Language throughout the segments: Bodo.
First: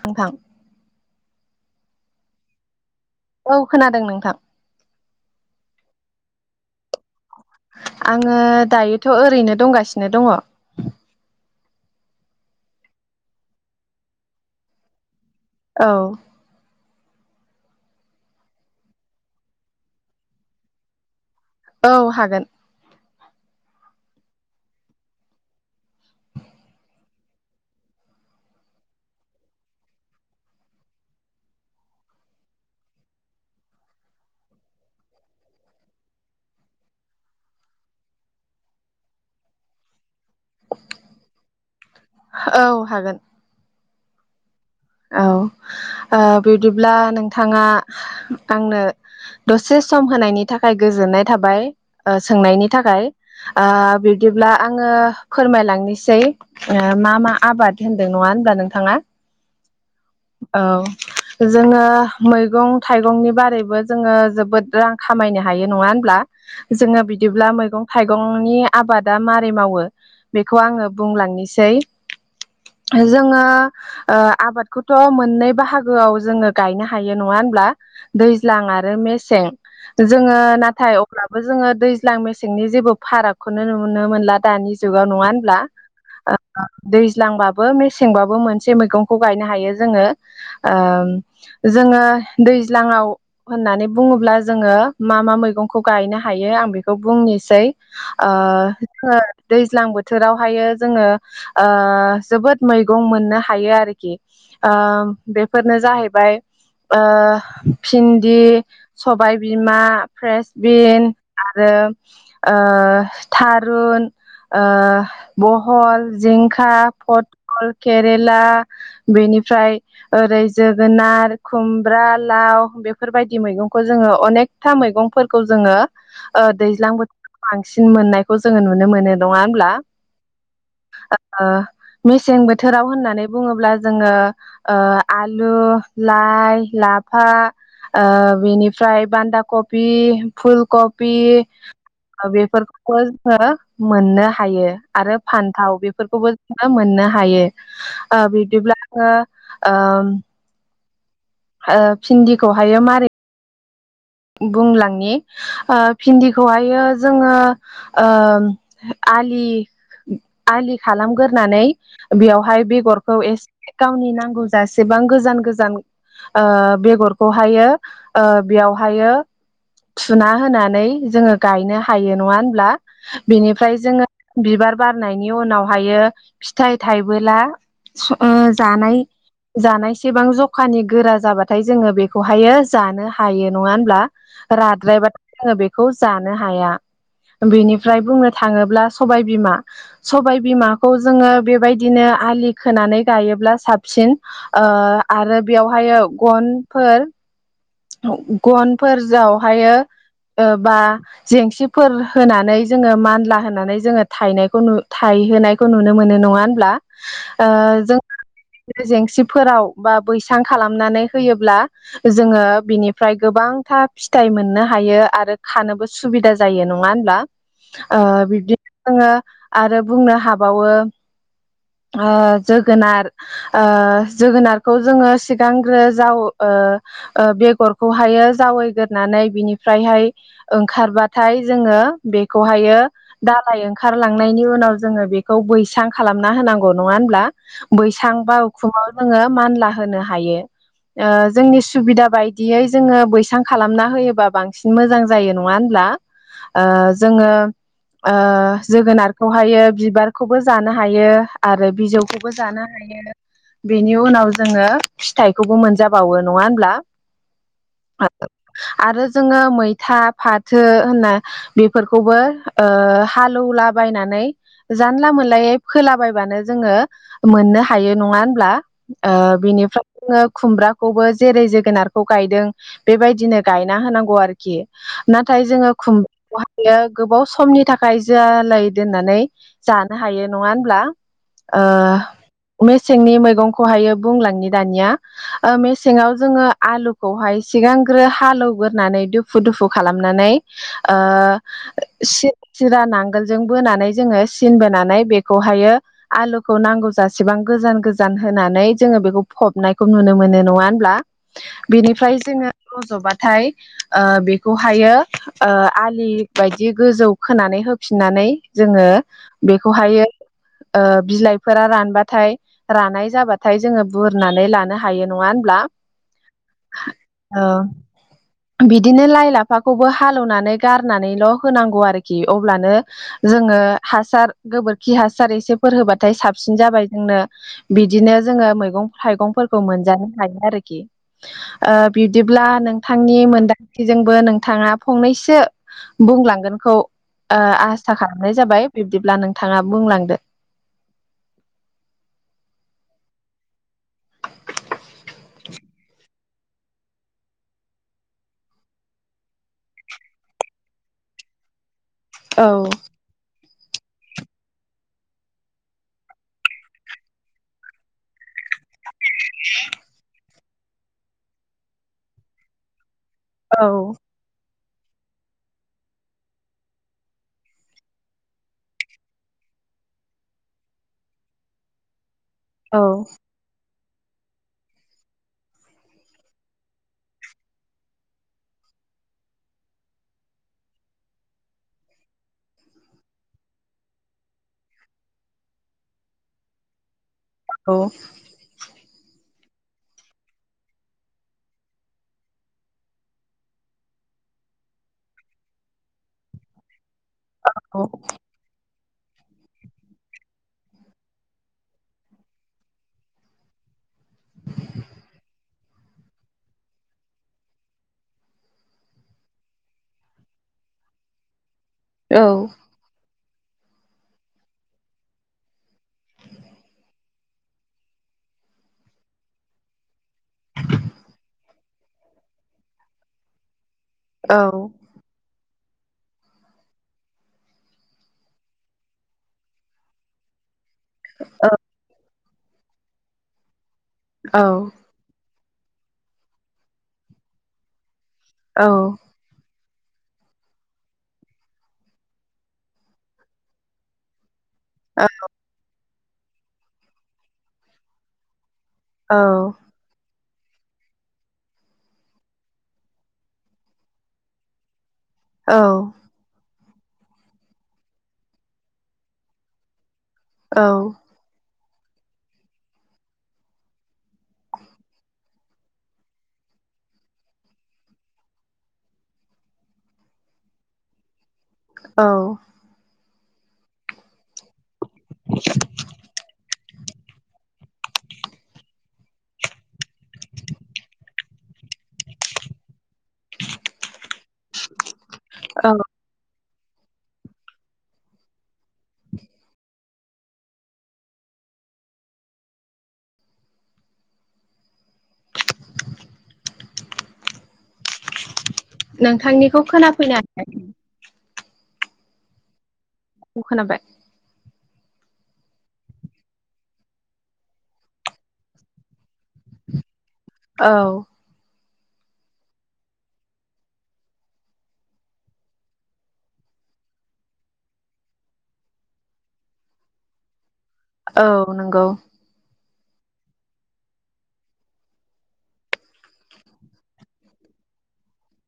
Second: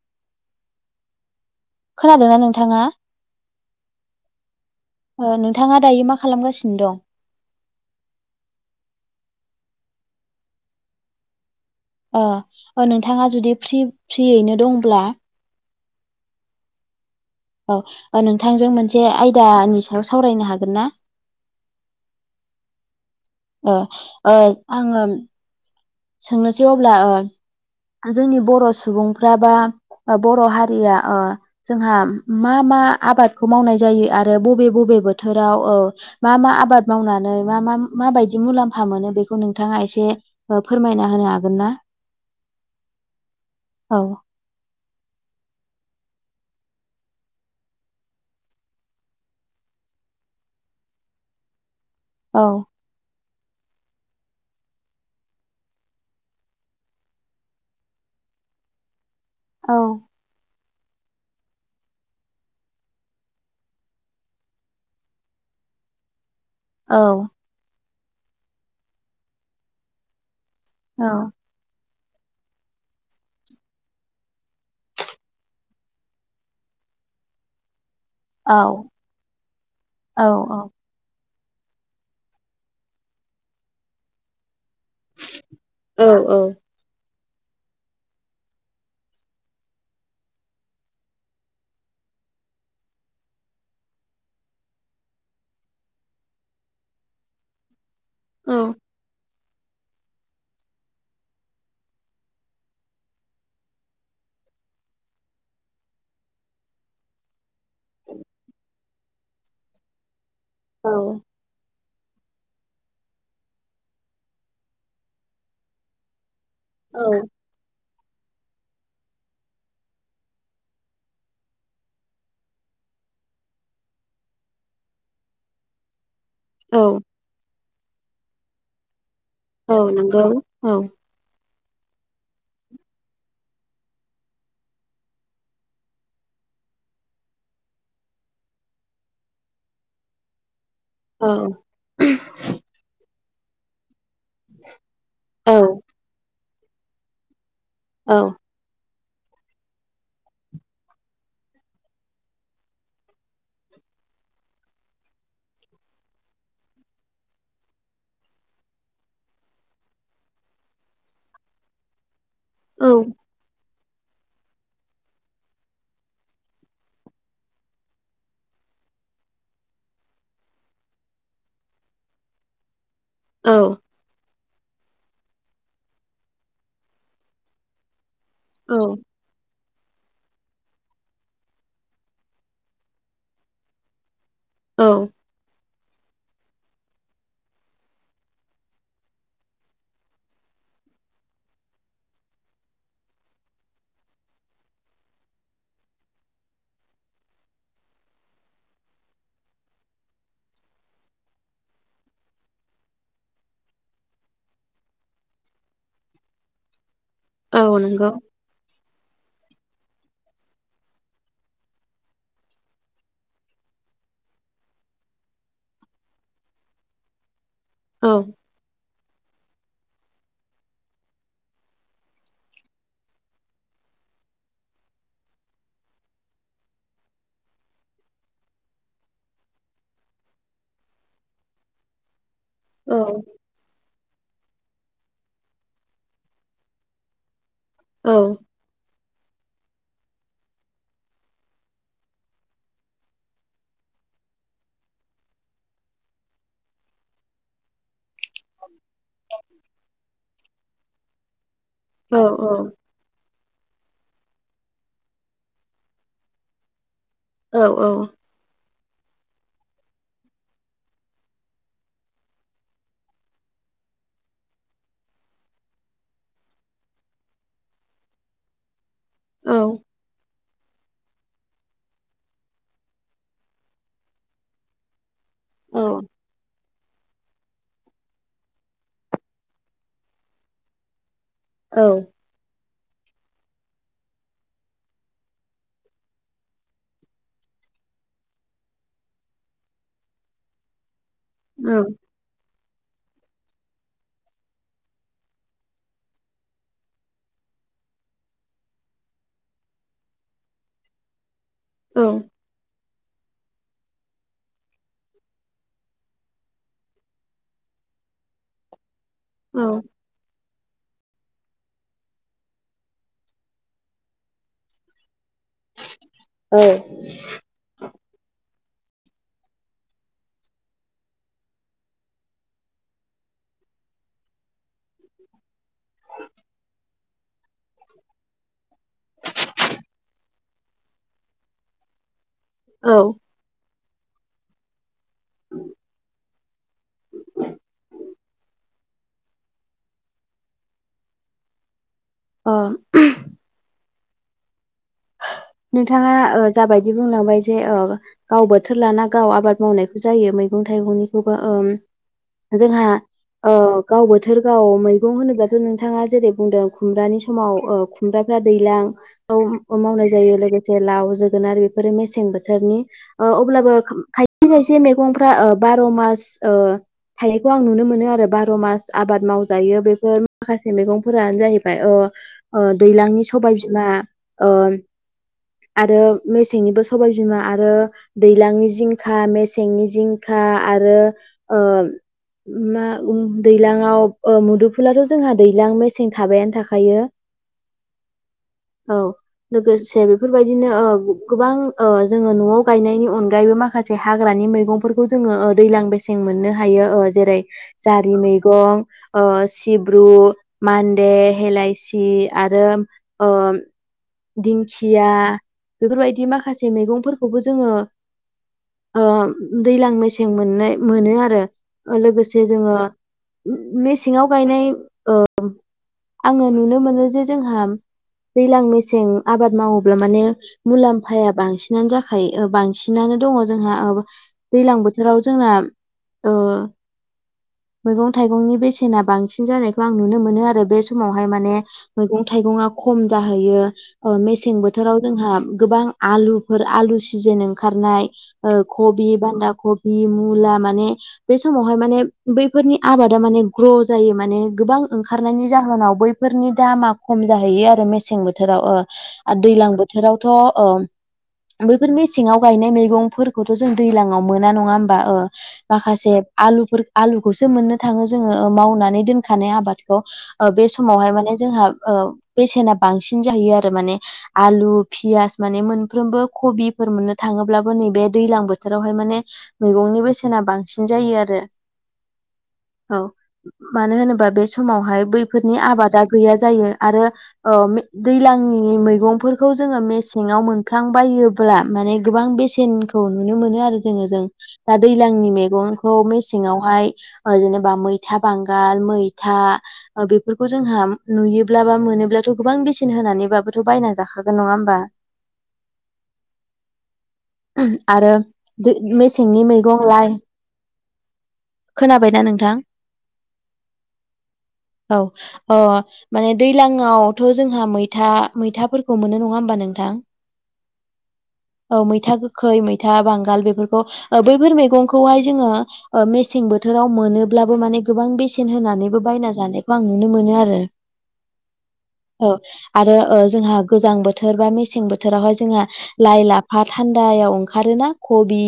नोंथां खोनादोंना नोंथाङा? औ खोनादों नोंथां। ओ नोंथाङा दायो मा खालामगासिनो दं आङो दायोथ' ओरैनो दंगासिनो दङ। अ अ नोंथाङा जुदि फ्रि फ्रियैनो दंब्ला? औ औ नोंथांजों मोनसे आयदानि सायाव सावरायनो हागोन ना? औ हागोन। ओ ओ आङो सोंनोसै अब्ला ओ जोंनि बर' सुबुंफ्रा बा बर' हारिया जोंहा मा मा आबादखौ मावनाय जायो आरो बबे बबे बोथोराव औ मा मा आबाद मावनानै मा मा माबायदि मुलाम्फा मोनो बेखौ नोंथाङा एसे फोरमायना होनो हागोन ना औ हागोन औ औ बिदिब्ला नोंथाङा आंनो दसे सम होनायनि थाखाय गोजोननाय थाबाय ओ औ सोंनायनि थाखाय ओ बिब्दिब्ला आङो फोरमायलांनोसै मा मा आबाद होनदों नङा होनब्ला नोंथाङा? औ औ [unintelligible] जोङो मैगं थाइगंनि बारैबो जोङो जोबोद रां खामायनो हायो नङा होनब्ला? जोङो औ बिदिब्ला मैगं थाइगंनि आबादा मारै मावो? बेखौ आङो औ बुंलांनोसै जोङो ओ आबाद बेखौथ' मोननै बाहागोआव जोङो गायनो हायो नङा होनब्ला? औ दैज्लां आरो मेसें औ जोङो औ नाथाय अब्लाबो जोङो दैज्लां मेसेंनि जेबो फारागखौनो नुनो मोनला दानि जुगाव नङा होनब्ला औ ओ दैज्लांबाबो मेसेंबाबो मोनसे मैगंखौ गायनो हायो जोङो ओ जोङो दैज्लाङाव होननानै बुङोब्ला जोङो मा मा मैगंखौ गायनो हायो आं बेखौ बुंनोसै औ दैज्लां बोथोरावहायो जोङो ओ जोबोद मैगं मोननो हायो आरोखि आ बेफोरनो जाहैबाय ओ भिन्दि सबायबिमा फ्रेसबिन औ आरो ओ थारुन ओ बहल जिं खा फटल केरला बेनिफ्राय ओरै जोगोनार खुमब्रा लाव बेफोरबायदि मैगंखौ जोङो अनेकथा मैगंफोरखौ जोङो ओ दैज्लां औ बोथोरखौ बांसिन मोननायखौ जोङो नुनो मोनो। नङा होनब्ला औ नंगौ औ ओ मेसें बोथोराव होननानै बुङोब्ला जोङो ओ आलु लाइ लाफा ओ बेनिफ्राय बान्दा कबि फुल कपि औ बेेफोरखौबो मोननो हायो आरो औ फान्थाव बेफोरखौबो मोननो हायो औ [unintelligible] भिन्दिखौहायो मारै बुंलांनि ओ भिन्दिखौहायो जोङो ओ आलि आलि खालामग्रोनानै बेवहाय औ नंगौ औ बेगरखौ एसे गावनि नांगौ जासेबां गोजान गोजान आ बेगरखौहायो बेयाव हायो सुना होनानै जोङो गायनो हायो नङा होनब्ला औ बिनिफ्राय जोङो बिबार बारनायनि उनावहायो फिथाइ थायबोला ओ जानाय जानायसेबां जखानि गोरा जाबाथाय जोङो बेखौहायो जानो हायो नङा होनब्ला? राद्रायबाथाय जोङो बेखौ जानो हाया बेनिफ्राय बुंनो थाङोब्ला सबाय बिमा सबाय बिमाखौ जोङो बेबायदिनो आलि खोनानै गायोब्ला साबसिन ओ आरो बेयावहायो गनफोर गनफोर जावहायो ओ बा जेंसिफोर होनानै जोङो मानला होनानै जोङो थायनायखौ नु थाय- होनायखौ नुनो मोनो नङा होनब्ला ओ जोंहा गिदिर गिदिर जेंसि फोराव बा बैसां खालामनानै होयोब्ला जोङो बिनिफ्राय गोबांथा फिथाइ मोननो हायो आरो खानोबो सुबिदा जायो नङा होनब्ला ओ बिब्दिनो जोङो आरो बुंनो हाबावो ओ जोगोनार ओ जोगोनारखौ जोङो सिगांग्रो जाव ओ ओ ओ बे- गरखौहायो जावैग्रोनानै बिनिफ्रायहाय ओंखारबाथाय जोङो बे खौहायो दालाय ओंखारलां- नायनि उनाव जोङो बेखौ बैसां खालामना होनांगौ नङा होमब्ला बैसां बा उखुमाव जोङो मानला होनो हायो ओ जोंनि सुबिदा बाय- दियै जोङो बैसां खालामना होयोबा बांसिन मोजां जायो नङा होनब्ला ओ जोङो ओ जोगोनारखौहायो बिबारखौबो जानो हायो आरो बिजौखौबो जानो हायो बेनि उनाव जोङो फिथाइखौबो मोनजाबावो नङा होनब्ला औ औ आरो जोङो मैथा फाथो होनना बेफोरखौबो ओ हालौला बायनानै जानला मोनलायै फोलाबायबानो जोङो मोननो हायो नङा होनब्ला ओ बिनिफ्राय जोङो खुमब्राखौबो जेरै जोगोनार खौ गायदों बेबायदिनो गायना होनांगौ आरोखि नाथाय जोङो खुमब्राखौहायो गोबाव समनि थाखाय जालाय दोननानै जानो हायो नङा होनब्ला ओ मे- मेसेंनि मैगंखौहायो बुंलांनि दानिया ओ मेसेङाव जोङो आलुखौहाय सिगांग्रो हालौवग्रोनानै दुफु दुफु खालामनानै ओ ओ सिन सिदा नां- गोलजों बोनानै जोङो सिनबोनानै बेखौहायो आलुखौ नांगौ जासेबां गोजान गोजान होनानै जोङो बेखौ फबनायखौ नुनो मोनो नङा होनब्ला बेनिफ्राय औ जोङो रज'बाथाय ओ बेखौहायो ओ आलि बायदि गोजौ खोनानै होफिननानै जोङो औ बेखौहायो ओ बिलाइफोरा रानबाथाय रानाय जाबाथाय जोङो बुरनानै लानो हायो नङा होनब्ला औ ओ बिदिनो लाइ लाफाखौबो हालौनानै गारनानैल' होनांगौ आरोखि अब्लानो जों- ङो हासार गोबोर- खि हासार एसेफोर होबाथाय साबसिन जाबाय जोंनो बिदिनो जोङो मैगं थाइगंफोरखौ मोनजानो हायो आरोखि ओ बि- दिब्ला नोंथांनि मोनदांथिजोंबो नोंथाङा फंनैसो बुंलांगोनखौ ओ आसा खालामनाय जाबाय बिब्दिब्ला नोंथाङा बुंलांदो अ नोंथाङा ओ जाबायदि बुंलांबाय जे ओ गाव बोथोर लाना गाव आबाद मावनायखौ जायो मैगं थाइगंनिखौबो ओ औ जोंहा ओ गाव बोथोर गाव मैगं होनोब्लाथ' नोंथाङा जेरै बुंदों खुमब्रानि समाव ओ खुमब्राफ्रा दैलां आव मावनाय जायो लोगोसे लाव जोगोनार बेफोरो मेसें बोथोरनि ओ औ अब्लाबो खायसे खायसे मैगंफ्रा ओ बार' मास ओ हायखौ आं नुनो मोनो आरो बार' मास आबाद मावजायो बेफोर माखासे मैगंफोरानो जाहैबाय ओ औ दैलांनि सबाय बिमा ओ आरो मेसेंनिबो सबाय बिमा आरो दैलांनि जिंखा मेसेंनि जिंखा आरो ओ मा दैलाङाव ओ मुदुफुलाथ' जोंहा दैलां मेसें थाबायानो थाखायो औ औ लोगोसे दे बेफोरबायदिनो ओ गोबां ओ जोङो न'वाव गायनायनि अनगायैबो माखासे हाग्रानि मैगं जोङो ओ दैलां मेसें मोननो हायो जेरै औ जारि मैगं ओ सिब्रु मान्दे हेलायसि आरो दिंखिया बेफोरबायदि माखासे मैगंफोरखौबो जोङो ओ दैलां मेसें मोननाय मोनो आरो लोगोसे जोङो मेसेङाव गायनाय ओ आङो नुनो मोनो जे जोंहा दैलां मेसें आबाद मावोब्ला माने मुलाम्फाया बांसिनानो जाखायो बांसिनानो दङ जोंहा ओ दैलां बोथोराव जोंना ओ मैगं थाइगंनि बेसेना बांसिन जानायखौ आं नुनो मोनो आरो बे समावहाय माने मैगं थाइगङा खम जाहैयो मेसें बोथोराव जोंहा गोबां आलुफोर आलु सिजोन ओंखारनाय ओ औ-औ-औ-औ-औ-औ-औ-औ कबि बान्दा कबि मुला माने बे समावहाय माने बैफोरनि आबादा माने ग्र' जायो माने गोबां ओंखारनायनि जाहोनाव बैफोरनि दामा खम जाहैयो आरो मेसें बोथोराव आरो दैलां बोथोराव थ' अ मेसेङाव गायनाय मैगंफोरखौथ' जों दैलाङाव मोना नङा होमबा माखासे आलु आलुखौसो मोननो थाङो जोङो मावनानै दोनखानाय आबाद बे समावहाय माने ओ जोंहा बेसेना बांसिन जाहायो आरो माने आलु फियास माने मोन कबि मोननो थाङोब्लाबो नैबे दैलां बोथोराव बोथोरावहाय माने मैगंनि बेसेना बांसिन जायो आरो औ औ मानो होनोबा बे समावहाय बैफोरनि आबादा गैया जायो आरो ओ दैलां मैगंफोरखौ जोङो मेसेङाव मोनफ्लांबायोब्ला माने गोबां बेसेनखौ नुनो मोनो आरो जोङो जों दा दै दैलांनि मैगंखौ मेसेङावहाय जेनेबा मैथा बांगाल मैथा बेफोरखौ जोंहा नुयोब्ला बा मोनोब्लाथ' गोबां बेसेन होनानै बाबोथ' बायना जाखागोन नङा होमबा आरो मेसेंनि नोंथांनिखौ मैगं लाइ खोनाफैना खोनाबायना नोंथां खोनाबाय औ ओ माने दैलाङावथ' जोंहा मैथा मैथाफोरखौ मोननो नङा नङा होमबा नोंथां औ-औ मैथा गोखै मैथा बांगाल बेफोरखौ बैफोर मैगंखौहाय जोङो मेसें बोथोर बोथोराव मोनोब्लाबो माने गोबां बेसेन होनानैबो बायना जानायखौ आं नुनो मोनो आरो औ नंगौ औ आरो ओ जोंहा गोजां बोथोर बा मेसें बोथोरावहाय जोंहा लाइ लाफा थान्दायाव ओंखारोना खबि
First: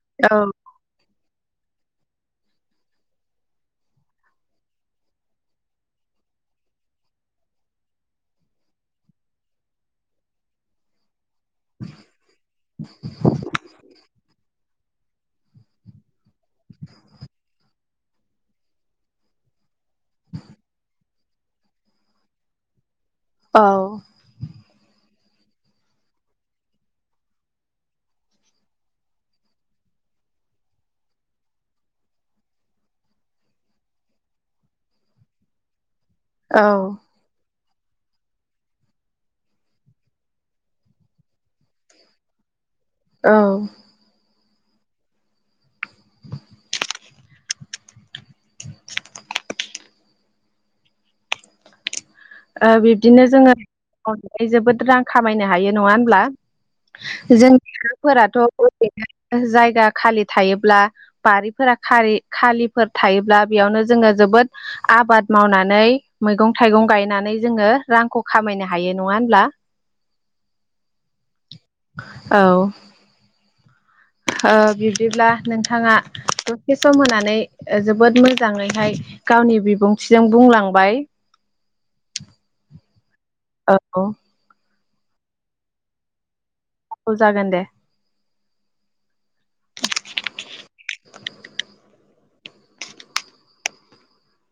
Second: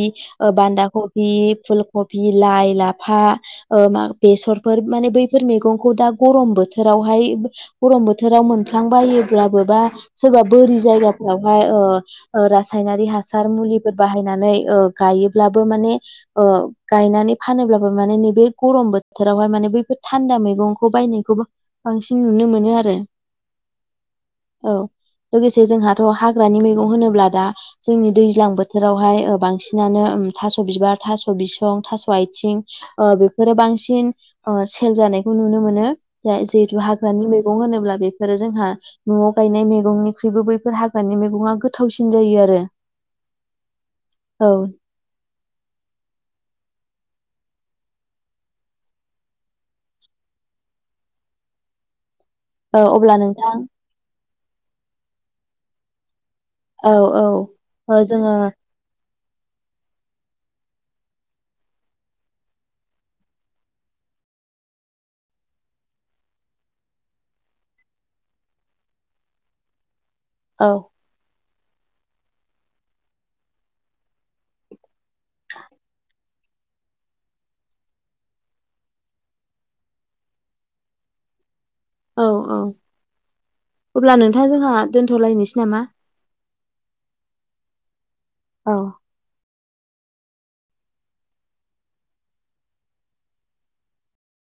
बान्दा खबि बे फुल कबि लाइ लाफा ओ मा बेसरफोर माने बैफोर मैगंखौ दा गम बोथोरावहाय गरम बोथोराव मोनफ्लांबायो ब्ला सोरबा बोरि जायगायाव यावहाय रासायनारि हासार मुलिफोर बाहायनानै गायोब्लाबो माने ओ गायनानै फानोब्लाबो माने नैबे गरम बोथोरावहाय माने बैफोर थान्दा मैगंखौ बायनायखौबो बांसिन नुनो मोनो आरो औ औ लोगोसे जोंहाथ' हाग्रानि मैगं होनोब्ला दा जोंनि दैज्लां बोथोरावहाय बांसिनानो थास' बिबार थास' बिसं थास' आथिं बेफोरो बांसिन सेल जानाय खौ नुनो मोनो जा जिहेतु हाग्रानि मैगं होनोब्ला बेफोरो जोंहा न'आव गायनाय मैगंनिख्रुइबो बैफोर हाग्रानि मैगङा गोथावसिन जायो आरो औ औ [inaudible] औ अब्ला बिब्दिनो जोङो नोंथां मावनानै जोबोद रां खामायनो हायो नङा होनब्ला औ औ ओ जोङो जोंनिफोराथ' असेथ [unintelligible] जायगा खालि थायोब्ला बारिफोरा खालिफोर थायोब्ला बेयावनो जोङो जोबोद आबाद मावनानै मैगं थाइगं गायना नै जोङो रांखौ खामायनो हायो नङा होनब्ला औ औ ओ बिब्दिब्ला नोंथाङा दसे सम होनानै जोबोद मोजाङैहाय गावनि बिबुंथिजों बुंलांबाय [inaudible] औ औ अब्ला औ नोंथाङा जोंहा दोनथ'लायनोसै नामा? औ जागोन दे औ